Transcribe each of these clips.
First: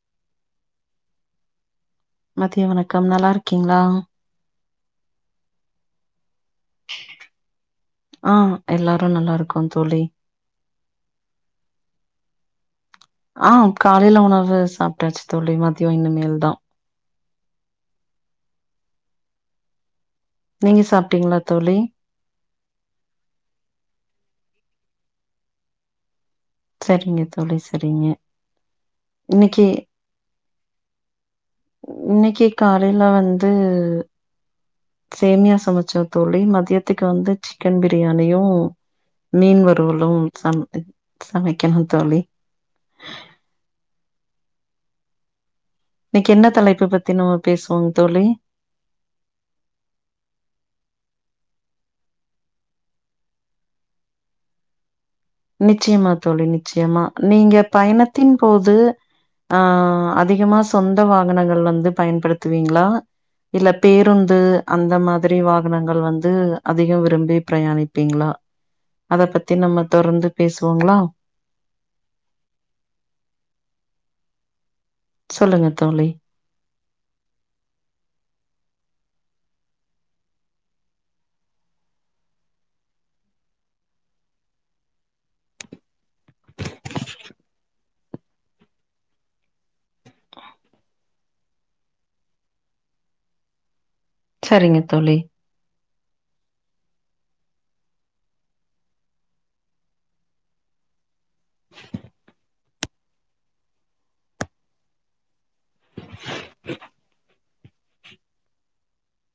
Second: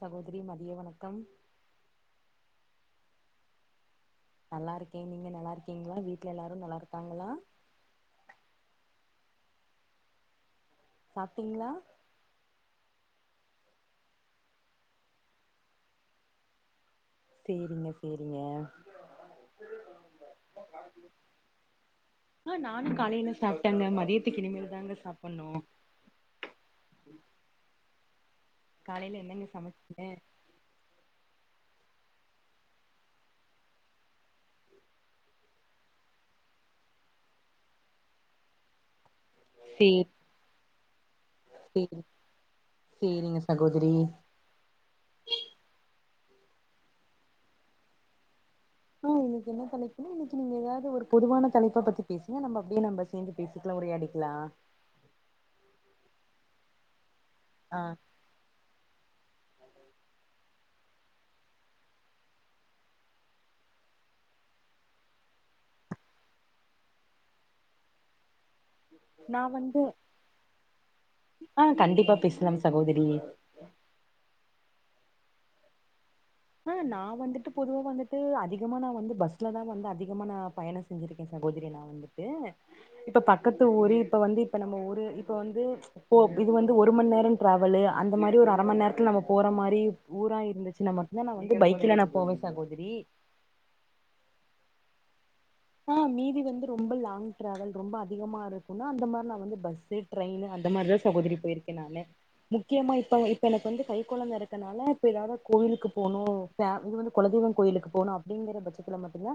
சகோதரி மதிய வணக்கம் மதிய வணக்கம் நல்லார்க்கீங்களா நல்லாருக்கே நீங்க நல்லாருக்கீங்களா வீட் எல்லாரு நல்லாருக்காங்களா ரு நல்லாருக்கோ தோழி சாப்டீங்ளா ஆஹ் காலைல உணவு சாப்ட்டாச்சு தோழி மதியோ இனிமேல் தான் சேரிங்க சேரிங்க நீங்க சாப்டிங்களா தோழி ஆ நானு காலையில சாப்டேங்க மதியத்துக்கு இனிமேல் தாங்க சாப்டணு சரிங்க தோழி சரிங்க காலையில என்னங்க இன்னைக்கி சமைச்சீங்க இன்னைக்கி காலையில வந்து சேமியா சமைச்சே தோழி மதியத்துக்கு வந்து சிக்கன் பிரியாணியும் மீன் சேர் வருவலும் சமைத் சேரி சேரிங்க சகோதரி இன்னைக்கி என்ன தலைப்பு பத்தி நம்ம பேசுவோங்க தோழி ஆ இன்னைக்கு என்ன தலைப்புன்னு இன்னைக்கு நீங்க ஏதாவது ஒரு பொதுவான தலைப்ப பத்தி பேசுவோம் நம்ம அப்டியே நம்ம சேர்ந்து பேசிக்கலா உரையாடிக்கலாம் நிச்சயமா தோழி நிச்சயமா நீங்க ஆ பயணத்தின் போது ஆ அதிகமா சொந்த வாகனங்கள் வந்து பயன்படுத்துவீங்களா இல்ல பேருந்து அந்த மாதிரி வாகனங்கள் வந்து அதிகோ விரும்பி ப்ரயாணிப்பீங்களா நா வந்து பேசுவோங்களா? ஆ கண்டிப்பா பேசலாம் சகோதரி சொல்லுங்க தோழி ஆ நா வந்துட்டு பொதுவா வந்துட்டு அதிகமா நா வந்து பஸ்லதா வந்து அதிகமா நா பயணம் செஞ்சிருக்கே சகோதரி நா வந்துட்டு இப்ப பக்கத்து ஊர் இப்ப வந்து இப்ப நம்ம ஊரு இப்ப வந்து இது வந்து ஒரு மணி நேரம் டிராவலு அந்த மாரி ஒரு அர மணி நேரத்துல நம்ம போற மாரி ஊரா இருந்துச்சு நம்ம இத நா வந்து பைக்ல நா போவே சகோதரி சரிங்க தோழி. ஆ மீதி வந்து ரொம்ப லாங் டிராவல், ரொம்ப அதிகமா இருக்குன்னா அந்த மாரி நா வந்து பஸ்ஸு, ட்ரெயின்னு அந்த மாரிதா சகோதரி போயிருக்கே நானு முக்கியமா இப்ப, இப்ப எனக் வந்து கைக்கொழந்த இருக்கனால இப்ப [unintelligible] கோவிலுக்கு போனு [unintelligible] இது வந்து கொலதெய்வோ கொயிலுக்கு போனு அப்டிங்கற பட்சத்துல மட்டு்தா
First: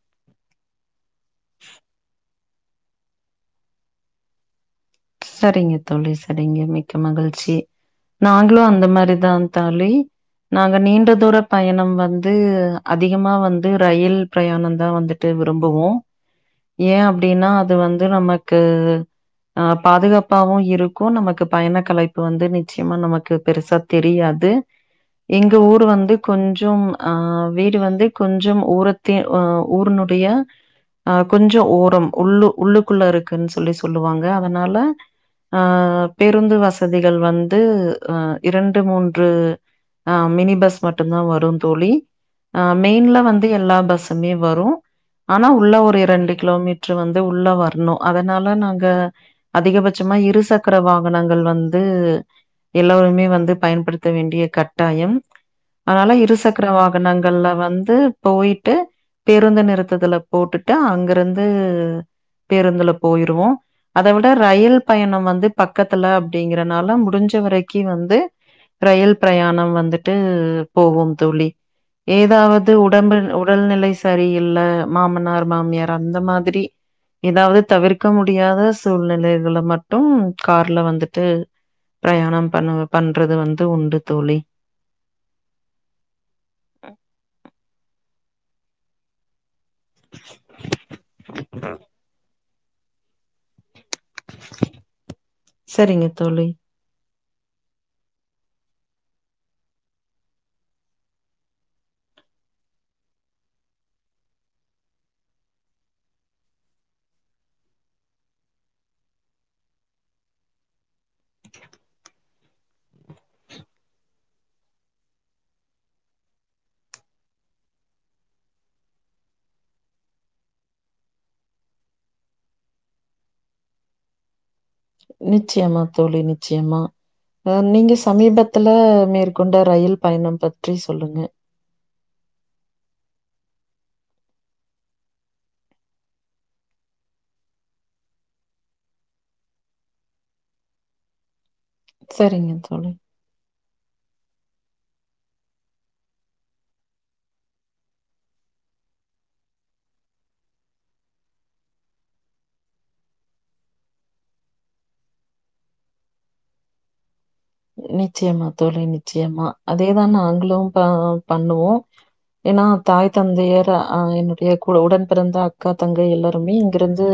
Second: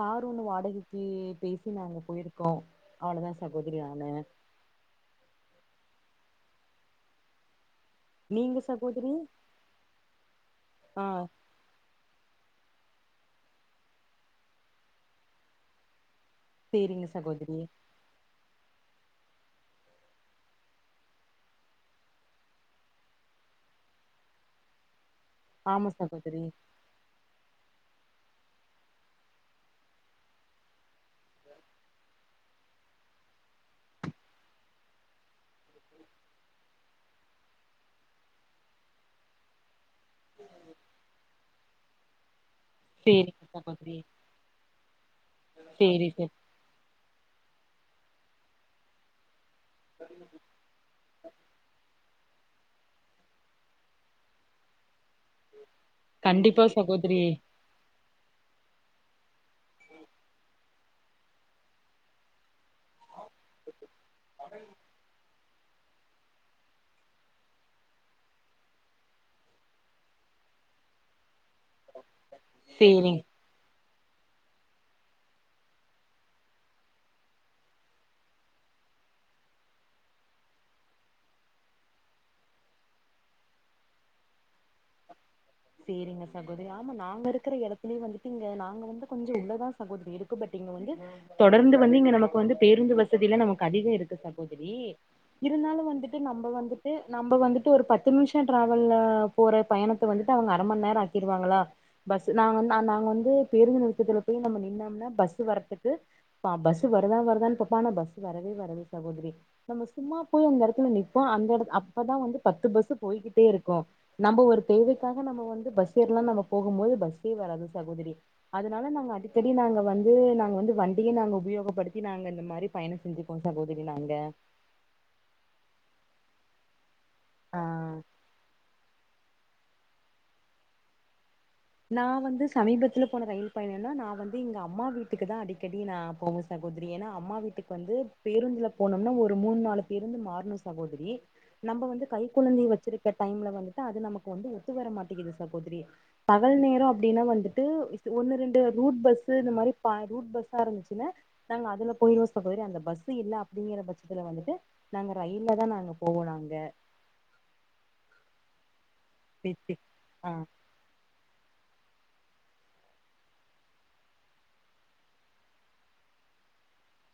கார் ஒன்னு வாங்கி [unintelligible] பேசி நாங்க போயிருக்கோ அவ்ளோதா சகோதரி நானு சரிங்க தோழி சரிங்க மிக்க மகிழ்ச்சி. நீங்க நாங்களு அந்த சகோதரி மாரிதா தோழி, நாங்க ஆ நீண்ட தூர பயணம் வந்து அது அதிகமா வந்து ரயில் ப்ரயாணந்தா வந்துட்டு விரும்புவோ. ஏ சேரிங்க அப்டின்னா சகோதரி அது வந்து நம்ம க்கு ஆப் பாதுகாப்பாவு இருக்கும், நமக்கு பயணக் கலைப்பு வந்து நிச்சியமா நமக்கு பெருசா தெரியாது. எங்க ஊரு ஆமா வந்து சகோதரி கொஞ்சோம் ஆ வீடு வந்து கொஞ்சம் ஊரத்தி ஊரனுடைய அ கொஞ்சோ ஓரம் உள்ளு-உள்ளுக்குள்ள இருக்குனு சொல்லி சொல்லுவாங்க அதனால ஆ பேருந்து வசதிகள் வந்து ஆ இரண்டு மூன்று அ மினி பஸ் மட்டுந்தா வரு தோழி. அ மெயின்ல சேரிங்க வந்து எல்லா சகோதரி பஸ்ஸுமே வரும் ஆனா உள்ள ஒரு சேரி சேரி ரெண்டு கிலோமீட்ரு வந்து உள்ள வரு னு அதனால நாங்க அதிகபட்சமா இருசக்கர வாகனங்கள் வந்து எல்லோருமே வந்து பயன்படுத்த வேண்டிய கட்டாயம் அதனால கண்டிப்பா இருசக்கர சகோதரி வாகனங்கள்ல வந்து போயிட்டு பேருந்து நிறுத்தத்துல போட்டுட்டு அங்கருந்து பேருந்துல போயிருவோ அத விட ரயில் பயணம் வந்து பக்கத்துல அப்டிங்கறனால முடிஞ்ச வரக்கி வந்து ரயில் பிரயாணம் வந்துட்டு போவோம் தோழி ஏதாவது உடம்பு சேரிங் உடல்நிலை ச சரி இல்ல மாமனார் மாமியார் அந்த மாதிரி எதாவது தவிர்க்க முடியாத சூழ்நிலைகள்ல மட்டும் கார்ல வந்துட்டு பிரயாணம் பண்ண பண்றது வந்து உண்டு தோழி சேரிங்க சகோதரி ஆமா நாங்க இருக்குற எடத்துலே வந்துட்டு இங்க நாங்க வந்து கொஞ்சொ உள்ளதா சகோதரி இருக்கு பட் இங்க வந்து தொடர்ந்து வந்து இங்க நமக் வந்து பேருந்து வசதில நமக் கதிகொ இருக்கு சகோதரி இருந்தாலு சரிங்க வந்துட்டு நம்ப தோழி வந்துட்டு நம்ப வந்துட்டு ஒரு பத்து நிம்ஷொ ட்ராவல்ல போற பயணத்த வந்துட்டு அவுங்க அரமண்நேரொ ஆக்கிருவாங்களா பஸ்ஸு நாங்க வந், நா- நாங்க வந்து பேருந்து நிறுத்தத்துல போய் நம்ம நின்னோம்னா பஸ்ஸு வரத்துக்கு பஸ்ஸு வருதா வருதான் பாப்போ ஆனா பஸ்ஸு வரவே வராது சகோதரி, நம்ம சும்மா போய் அந்த எடத்துல நிப்போ அந்த எடத் அப்பதா வந்து பத்து பஸ்ஸு போயிக்கிட்டே இருக்கு, நம்ப ஒரு தேவைக்காக நம்ம வந்து பஸ்ஸு ஏர்லான் நம்ம போகும் போது பஸ்ஸே வராது சகோதரி, அதனால நாங்க அடிக்கடி நாங்க வந்து நாங்க வந்து வண்டிய நாங்க உபயோகப்படுத்தி நாங்க இந்த மாரி பயணொ செஞ்சிப்போ சகோதரி நாங்க. நிச்சயமா தோழி நிச்சயமா அ ஆ நீங்க சமீபத்துல மேற் கொண்ட ரயில் பயணம் பற்றி சொல்லுங்க நா வந்து சமீபத்துல போன ரயில் பயணனா நா வந்து எங்க அம்மா வீட்டுக்குதா அடிக்கடி நா போவ சகோதரி ஏன்னா அம்மா வீட்டுக்கு வந்து பேருந்துல போணும்னா ஒரு மூண் நாலு பேருந்து மாற்ணு சகோதரி நம்ப வந்து சரிங்க கைக்குழந்தய தோழி வச்சிருக்க டைம்ல வந்து டு அது நமக்கு வந்து ஒத்து வர மாட்டிகிது சகோதரி பகல் நேரொ அப்டின்னா வந்துட்டு ஸ் ஒன்னு ரெண்டு ரூட் பஸ்ஸு இந்த மாரி ப ரூட் பஸ்ஸாருந்துச்சுன்னா நாங்க அதுல போய்ருவோ சகோதரி அந்த பஸ்ஸு இல்ல அப்டிங்கிற பட்சத்துல வந்துட்டு நாங்க ரயில்லதா நாங்க போவோ நாங்க நிச்சயமா தோழி நி ச்சயமா பேத்தி அதே தா ஆ நாங்களு ப பண்ணுவோ ஏனா தாய் தந்தையர் ஆ என்னுடைய குட உடன் பிறந்த அக்கா தங்கை எல்லோருமே இங்கருந்து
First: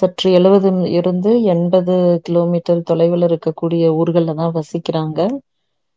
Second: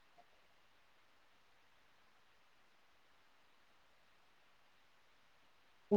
சற்று எழுவது ம் இருந்து எண்பது கிலோ மீட்டர் தொலைவுல இருக்கக் கூடிய ஊர்கள்லதா வசிக் க்கிறாங்க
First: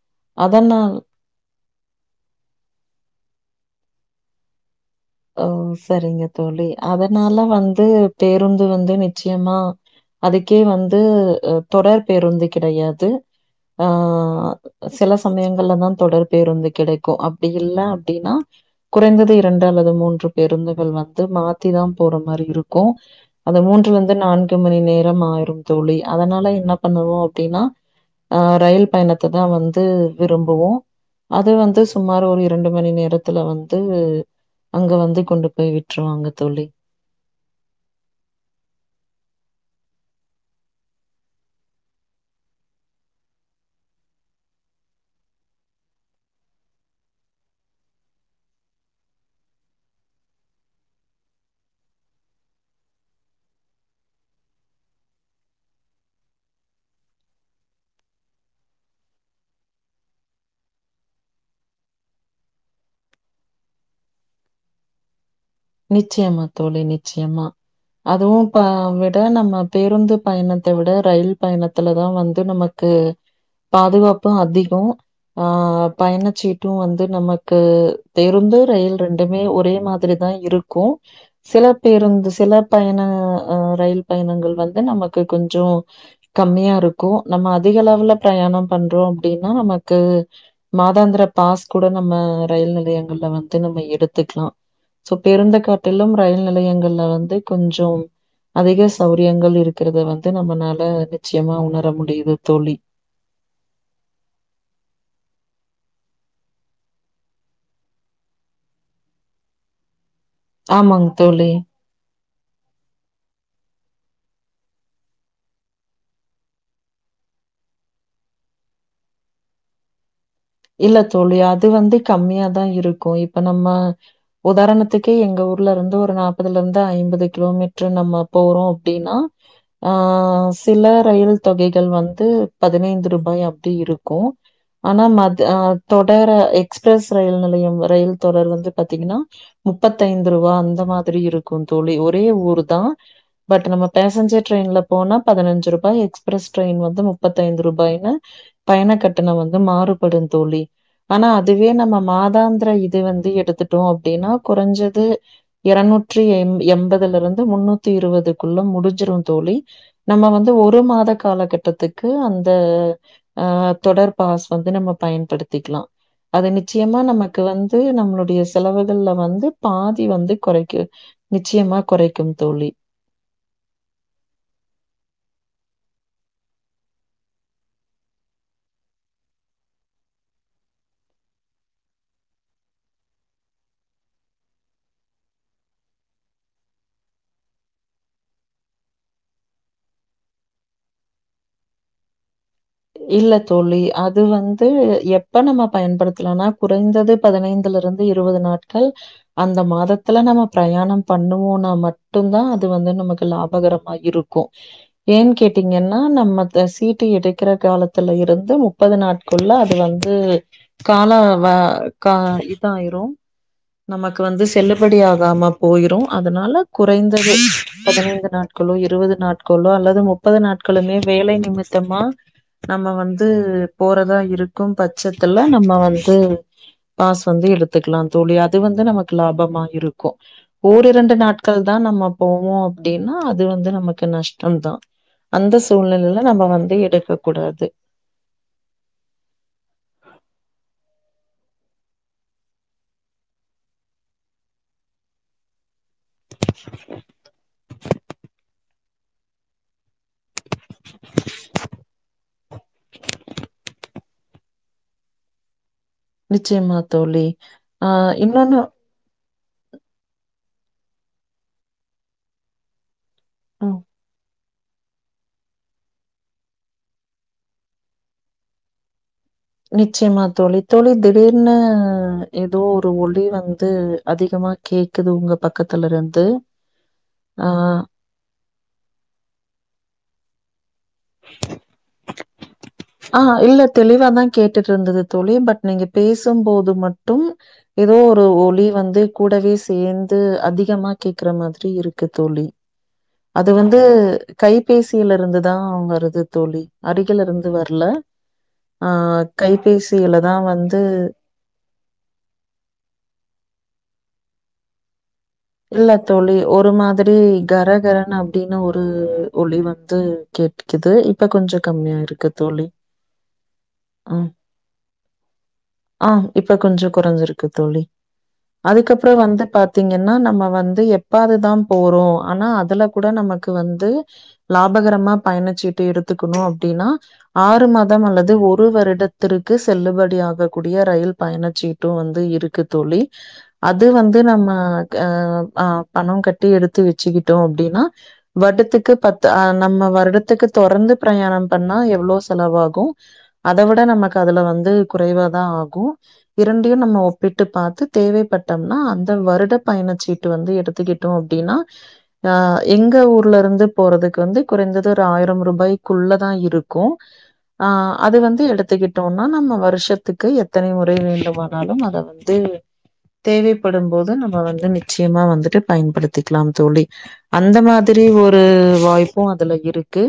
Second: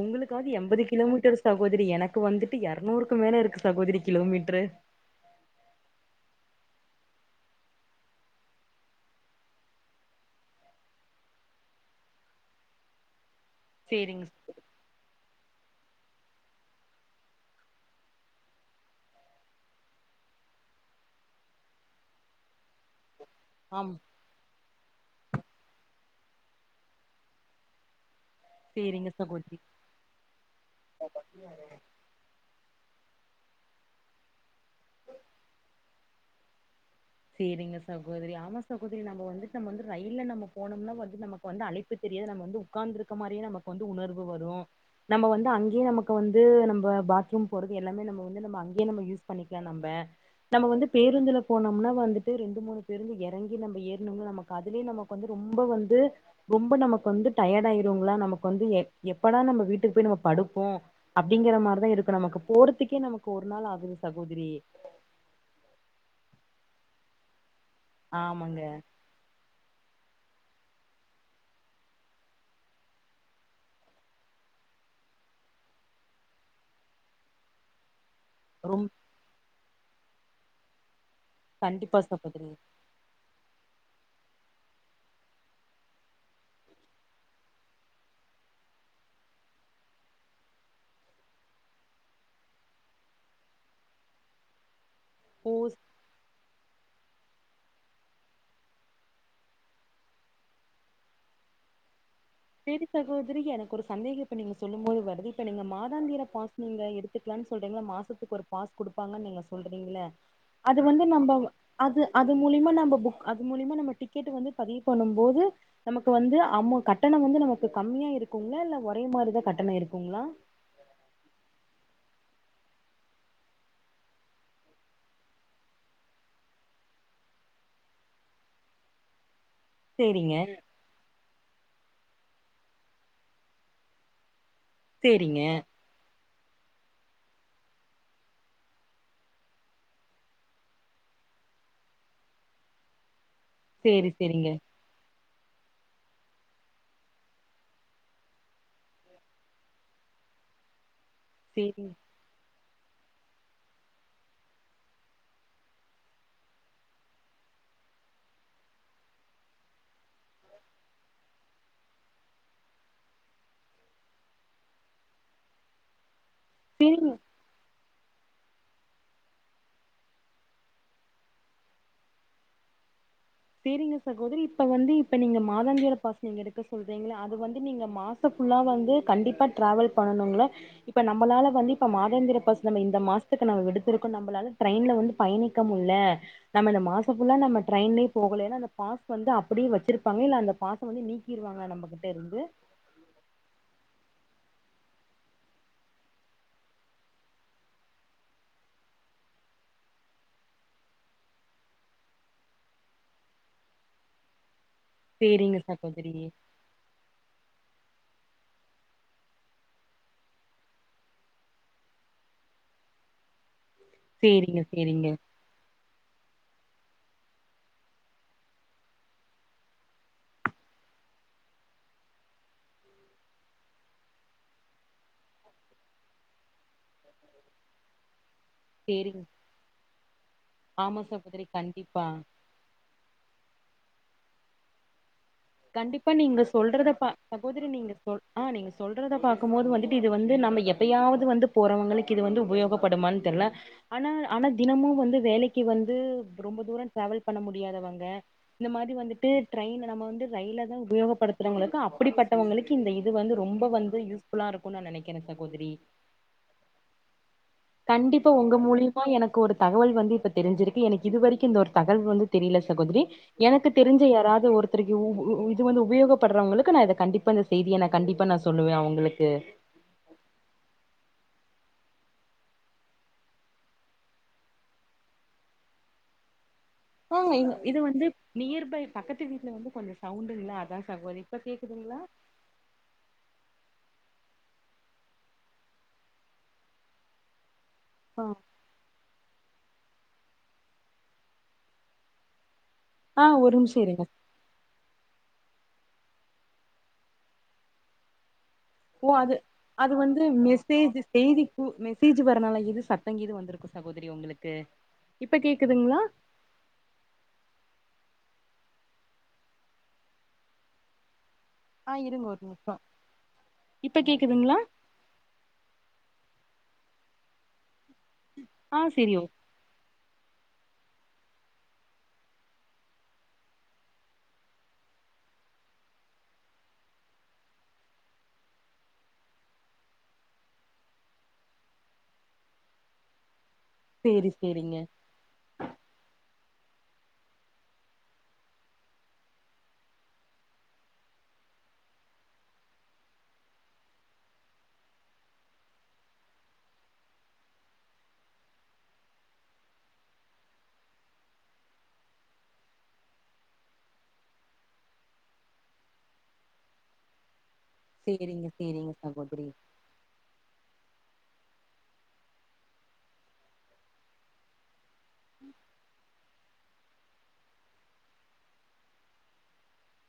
உங்களுக்காவ்து எம்பது கிலோமீட்டர் சகோதரி எனக்கு வந்துட்டு எரனூருக்கு மேல இருக்கு சகோதரி கிலோமீட்ரு ஓ சரிங்க தோழி அதனால வந்து பேருந்து வந்து நிச்சயமா அதுக்கே வந்து அ தொடர் பேருந்து கிடையாது ஆ சேரிங்க சில சமயங் லதா தொடர்பு இருந்து கிடைக்கு அப்டி இல்ல அப்டின்னா குறைந்தது இரண்டு அல்லது மூன்று பேருந்துகள் வந்து மாத்திதா போற மாரி இருக் க்கு அந்த மூன்று ஆம் வந்து நான்கு மணி நேரம் ஆயிரும் தோழி அதனால என்ன பண்ணுவோ அப்டின்னா ஆஹ ரயில் சேரிங்க பயணத்தை தான் சகோதரி வந்து விரும்புவோம் அது வந்து சுமார் ஒரு இரண்டு மணி நேர இதுல வந்து அங்கு வந்து கொண்டு போய் விட்டுருவாங்க தோழி சரிங்க சகோதரி ஆமா சகோதரி நம்ம வந்து நம்ம வந்து ரயில்ல நம்ம போனோம்னா வந்து நமக்கு வந்து அலுப்பு தெரியாது நம்ம வந்து உட்கார்ந்து இருக்க மாதிரியே நமக்கு வந்து உணர்வு வரும் நம்ம வந்து அங்கேயே நமக்கு வந்து நம்ம பாத்ரூம் போறது எல்லாமே நம்ம வந்து நம்ம அங்கயே நம்ம யூஸ் பண்ணிக்கலாம் நம்ம நம்ம வந்து பேருந்துல போனம்னா வந்துட்டு ரெண்டு மூணு பேருந்து இறங்கி நம்ம ஏறணும்னா நமக்கு அதுவே நமக்கு வந்து ரொம்ப வந்து ரொம்ப நமக்கு வந்து டயட் ஆயிருமல்ல நமக்கு வந்து எ எப்படா நம்ம வீட்டுக்கு போய் நம்ம படுப்போம் அப்படிங்கிற மாதிரிதான் இருக்கும் நமக்கு போறதுக்கே நமக்கு ஒரு நாள் ஆகுது சகோதரி நிச்சயம்மா தோழி நிச்சயமா அதுவும் பா ஆமாங்க விட நம்ம பேருந்து பயணத்தை விட ரயில் பயணத்துல தான் வந்து நமக்கு பாதுகாப்பும் அதிகம் ஆஹ் பயணச்சீட்டும் வந்து நமக்கு பேருந்து ரொம் ரயில் ரெண்டுமே ஒரே மாதிரி தான் இருக்கும் சில கண்டிப்பா பேருந்து சகோதரி சில டைனே அஹ் ரயில் பயணங்கள் வந்து நமக்கு கொஞ்சம் கம்மியா இருக்கும் நம்ம அதிக அளவுல பிரயாணம் பண்றோம் அப்படின்னா நமக்கு மாதாந்திர பாஸ் கூட நம்ம ரயில் நிலையங்களில் வந்து நம்ம எடுத்துக்கலாம் சோ, ஓ பேருந்து காட்டிலும் ரயில் நிலையங்கள்ல வந்து கொஞ்சம் அதிக சவுரியங்கள் இருக்கிறத வந்து நம்மனாலே நிச்சயமா உணர முடியுது தோழி. சரி சகோதரி எனக்கு ஒரு சந்தேகம் இப்ப நீங்க சொல்லும்போது வருது இப்ப நீங்க மா மாதந்திர பாஸ் நீங்க எடுத்துக்கலாம் சொல்றீங்கலே மாசத்துக்கு ஒரு பாஸ் கொடுப்பாங்க நீங்க சொல்றீங்களே அது வந்து ஆமாங்க நம்ப தோழி. அது அது மூலியமா நம்ம மூலியமா நம்ப கேட்டு வந்து பதிவு பண்ணும் போது நமக்கு வந்து அம்மவு கட் கட்டணம் வந்து நமக்கு கம்மியா இருக்குங்களா இல்ல ஒரே மாதிரிதான் கட்டணம் இருக்குங்களா இல்ல தோழி அது வந்து கம்மியாதான் இருக்கும் இப்ப நம்ம உதாரணத்துக்கே எங்க ஊர்ல இருந்து ஒரு நாற்பதுல இருந்து ஐம்பது கிலோமீட்டரு நம்ம போறோம் அப்படின்னா சேரிங்க ஆஹ் சில ரயில் தொகைகள் வந்து பதினைந்து ரூபாய் அப்படி இருக்கும் ஆனா மத சேரிங்க ஆஹ தொடர எக்ஸ்பிரஸ் ரயில் நிலையம் ரயில் தொடர் வந்து பாத்தீங்கன்னா முப்பத்து ஐந்து ரூபா அந்த மாதிரி இருக்கும் தோழி ஒரே ஊர் தான் பட் நம்ம சேரி பேசஞ்சர் சேரிங்க ட்ரெயின்ல போனா பதினஞ்சு ரூபாய் எக்ஸ்பிரஸ் ட்ரெயின் வந்து முப்பத்தி ஐந்து ரூபாயுனு பயண கட்டணம் வந்து மாறும் படும் தோழி ஆனா அதுவே சேரி நம்ம மாதாந் இது வந்து எடுத்துட்டோ அப்படின்னா குறைஞ்சது இருநூற்றி எ எண்பதுல இருந்து முன்னூத்தி இருபதுக்குள்ள முடிஞ்சிடும் தோழி நம்ம வந்து ஒரு மாத காலதிட்டத்துக்கு அந்த ஆஹ் தொடர்பாஸ் வந்து நம்ம பயன்படுத்திக்கலா அது நிச்சயமா சேரிங்க நமக்கு வந்து இதே நம்மளுடைய செலவுகள்ல வந்து பாதி வந்து குறைக்கு நிச்சயமா குறைக்கும் தோழி சேரிங்க சகோதரி இப்ப வந்து இப்ப நீங்க மாதாந்திர பாஸ நீங்க எடுக்க சொல்றீங்கள்ல அது வந்து நீங்க மாச ஃபுல்லா வந்து கண்டிப்பா டிராவல் பண்ணனும்ங்களா இப்ப நம்மளால வந்து இப்ப மாதாந்திர பாஸ் நம்ம இந்த மாசத்துக்கு நம்ம எடுத்திருக்கோம் நம்மளால டிரரெயின்ல வந்து பயணிக்கமுடில்ல நம்ம இந்த மாசம் ஃபுல்லா நம்ம ட்ரெயின்ல போகலேன்னா அந்த பாஸ் வந்து அப்படியே வச்சிருப்பாங்க இல்ல அந்த பாஸ் வந்து நீக்கிருவாங்கலா நம்மகிட்ட இருந்து இல்லே தோழி அது வந்து எப்ப நம்ம பயன்படுத்தலானா குறைந்தது பதினைந்துல இருந்து இருபது நாட்கள் அந்த மாதத்துல நம்ம பிரயாணம் பண்ணுவோம்னா மட்டும் தான் அது வந்து நமக்கு லாபகரமா இருக்கும் ஏன் சேரிங்க கேட்டீங்கன்னா சகோதரி நம்மத்த சீட்டு வீடு இருக்கிற காலத்துல இருந்து முப்பது நாட்குள்ள அது வந்து கால வ கா இதாயிரும் நமக்கு வந்து சேரிங்க செல்லுபடி சேரிங்க ஆகாம போயிரும் அதுனால குறைந்தது பதினைந்து நாட்களோ இருபது நாட்களோ அல்லது முப்பது நாட்களுமே வேலை நிமித்தமா நம்ம வந்து போறதா இருக்கும் பட்சத்துல நம்ம வந்து பாஸ் வந்து எடுத்துக்கலாம் தோழி அது வந்து நமக்கு சேரிங்க லாபமா இருக்கு ஓர் ஆமா இரண்டு சகோதரி நாட்கள் தான் நம்ம கண்டிப்பா போவோம் அப்படின்னா அது வந்து நமக்கு நஷ் அது தா அந்த கண்டிப்பா சூழ்நிலைல நீங்க நம்ம வந்து சொல்றத பா எடுக்க கூடாது சகோதரி நீங்க சொல் ஆ நீங்க சொல்றத பாக்கும் போது வந்துட்டு இது வந்து நம்ம எப்பயாவது வந்து போறவங்களுக்கு இது வந்து உபயோகப்படுமானு தெரில ஆனா ஆனா தினமும் வந்து வேலைக்கு வந்து ந்து ரொம்ப தூரம் ட்ராவல் பண்ண முடியாதவங்க இந்த மாரி வந்துட்டு ட்ரெயின் நம்ம வந்து ரயில தான் உபயோகப்படுத்துறவங்களுக்கு அப்படிப்பட்டவங்களுக்கு இந்த இது வந்து ரொம்ப வந்து யூஸ்ஃபுல்லா இருக்கும்னு நான் நினைக்கிறேன் சகோதரி நிச்சயமா தோழி ஆஹ் கண்டிப்பா உங்க இன்னொன்னு மூலியமா எனக்கு ஒரு தகவல் வந்து இப்ப தெரிஞ்சிருக்கு எனக்கு இதுவரைக்கும் இந்த தகவல் வந்து தெரில சகோதரி எனக்கு ம் தெரிஞ்ச யாராவது ஒருத்தருக்கு இது வந்து உபயோகப்படுறவங்களுக்கு நான் இதை கண்டிப்பாக இந்த செய்தியை நான் கண்டிப்பாக நான் சொல்லுவேன் அவங்களுக்கு நிச்சயமா தோழி தோழி திடீர்னு ஏதோ ஒரு ஒளி வந்து அதிகமா கேக்குது உங்க பக்கத்துல இருந்து ஆஹ் ஆ இது வந்து நியர்பை பக்கத்து வீட்ல வந்து கொஞ்ச சௌன்ட் இல்ல அதா தகவதி இப்ப கேக்குதுங்களா ஆஹ் இல்ல தெளிவாத கேட்டுட்டு இருந்தது தோழி பட் நீங்க பேசும்போது மட்டும் ஏதோ ஆ ஒரு ஒளி வந்து கூடவே என் து அதிகமா கேக்ற மாதிரி இருக்கு தோழி ஆ, அது ஒரு வந்து நிமிஷோ இருங்க கைபேசி கீழ இருந்து தா வருது தோழி அருகிலருந்து அது வர்ல ஓ அது அது வந்து மெஸ்ஸேஜ் செய்திக்கு மெஸ்ஸேஜ் வரனால இது சத்தங்கீது வந்திருக்கோ சகோதரி தெரிய உங்களுக்கு இப்ப இல்ல கேக்குதுங்களா தோழி ஒரு மாதிரி கரகரன்ன அப்டின்னு ஒரு ஒளி வந்து கேட்டுகிது இப்ப கொஞ்ச ஆ கம்மியா இருங்க இருக்கு ஒரு தோழி நிமிஷோ இப்ப ஆஹ் கேக்குதுங்களா ஆஹ் இப்ப கொஞ்சோ கொறஞ்சுருக்கு தோழி ஆ செரி அதுக்கப்றம் ஓ வந்து பாத்தீங்கனா ன்னா நம்ம வந்து எப்பாதுதா போறோ ஆனா அதுல கூட நமக்கு வந்து லாபகரமா பயணச்சீட்டு எடுத்துக்கணு அப்டினா ஆறு மாதம் அல்லது ஒரு வருடத்திற்கு செல்லுபடி ஆக கூடிய ரயில் பயணசீட்டும் வந்து இருக்கு தோழி அது வந்து செரி நம்ம செரிங்க ந ஆ பணம் கட்டி எடுத்து வச்சுகிட்டோ அப்டின்னா வருடத்துகு பத்துஹ நம்ம வருடதுக்கு தொடர்ந்து பிரயாணம் பண்ணா எவ்ளோ செலவாகு அத விட நமக்கு அதுல வந்து குறைவாதா ஆகும் இரண்டியும் நம்ம ஒப்பிட்டு பாத்து தேவைப்பட்டம்னா அந்த வருட பயணசீட்டு வந்து எடுதிக்கிட்டோ அப்டின்னா அஹ் எங்க ஊர்ல இருந்து போறதுக்கு வந்து குறைந்தது ஒரு ஆயிரம் ரூபாய்குள்ளதா இருக்கு ஆஹ் அது வந்து சேரிங்க சேரிங்க எடுத்துகிட்டோம்னா சகோதரி நம்ம வருஷத்துக்கு எத்தனை முறை வேண்டும் வானாலும் அத வந்து தேவைபடும் போது நம்ம வந் [inaudible] நிச்சயமா வந்துட்டு பயன்படுதிட் க்லாம் தோழி அந்த மாதிரி ஒரு வாய்பும் அதுல இருக்கு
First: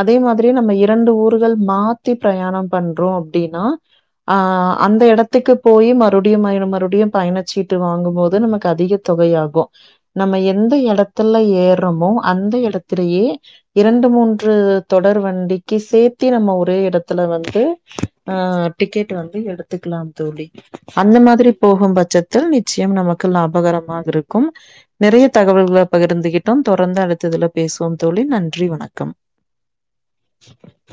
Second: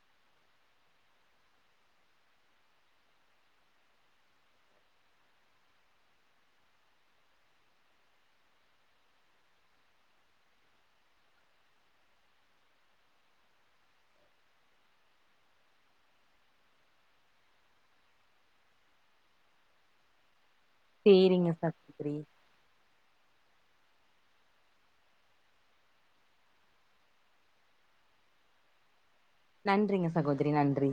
அதே மாதிரி நம்ம இரண்டு ஊர்கள் மாத்தி பிரயாணம் பண்றோ அப்டின்னா ஆஹ் அந்த எடத்துக்கு போயி மறுடியும் மயண மறுடியும் பயணசீட்டு வாங்கும் போது நமக்கு அதிக தொகையாகு நம்ம எந்த எடத்துல ஏற்ரமோ அந்த எடத்துலயே இரண்டு மூன்று தொடர் வண்டிக்கி சேர்த்தி நம்ம ஒரே எடத்துல வந்து ஆஹ் டிக்கெட்டு வந்து எடுத்துக்லாம் தோழி அந்த மாதிரி சேரிங்க போகும் சகோதரி பட்சத்தில் நிச்சியம் நமக்கு லாபகரம் மாதுருக்கும் நெறய தகவல்கள பகிர்ந்துகிட்டோம் தொடர்ந்து அடுத்ததுல பேசுவோம் தோழி நன்றி வணக்கம் நன்றிங்க சகோதரி நன்றி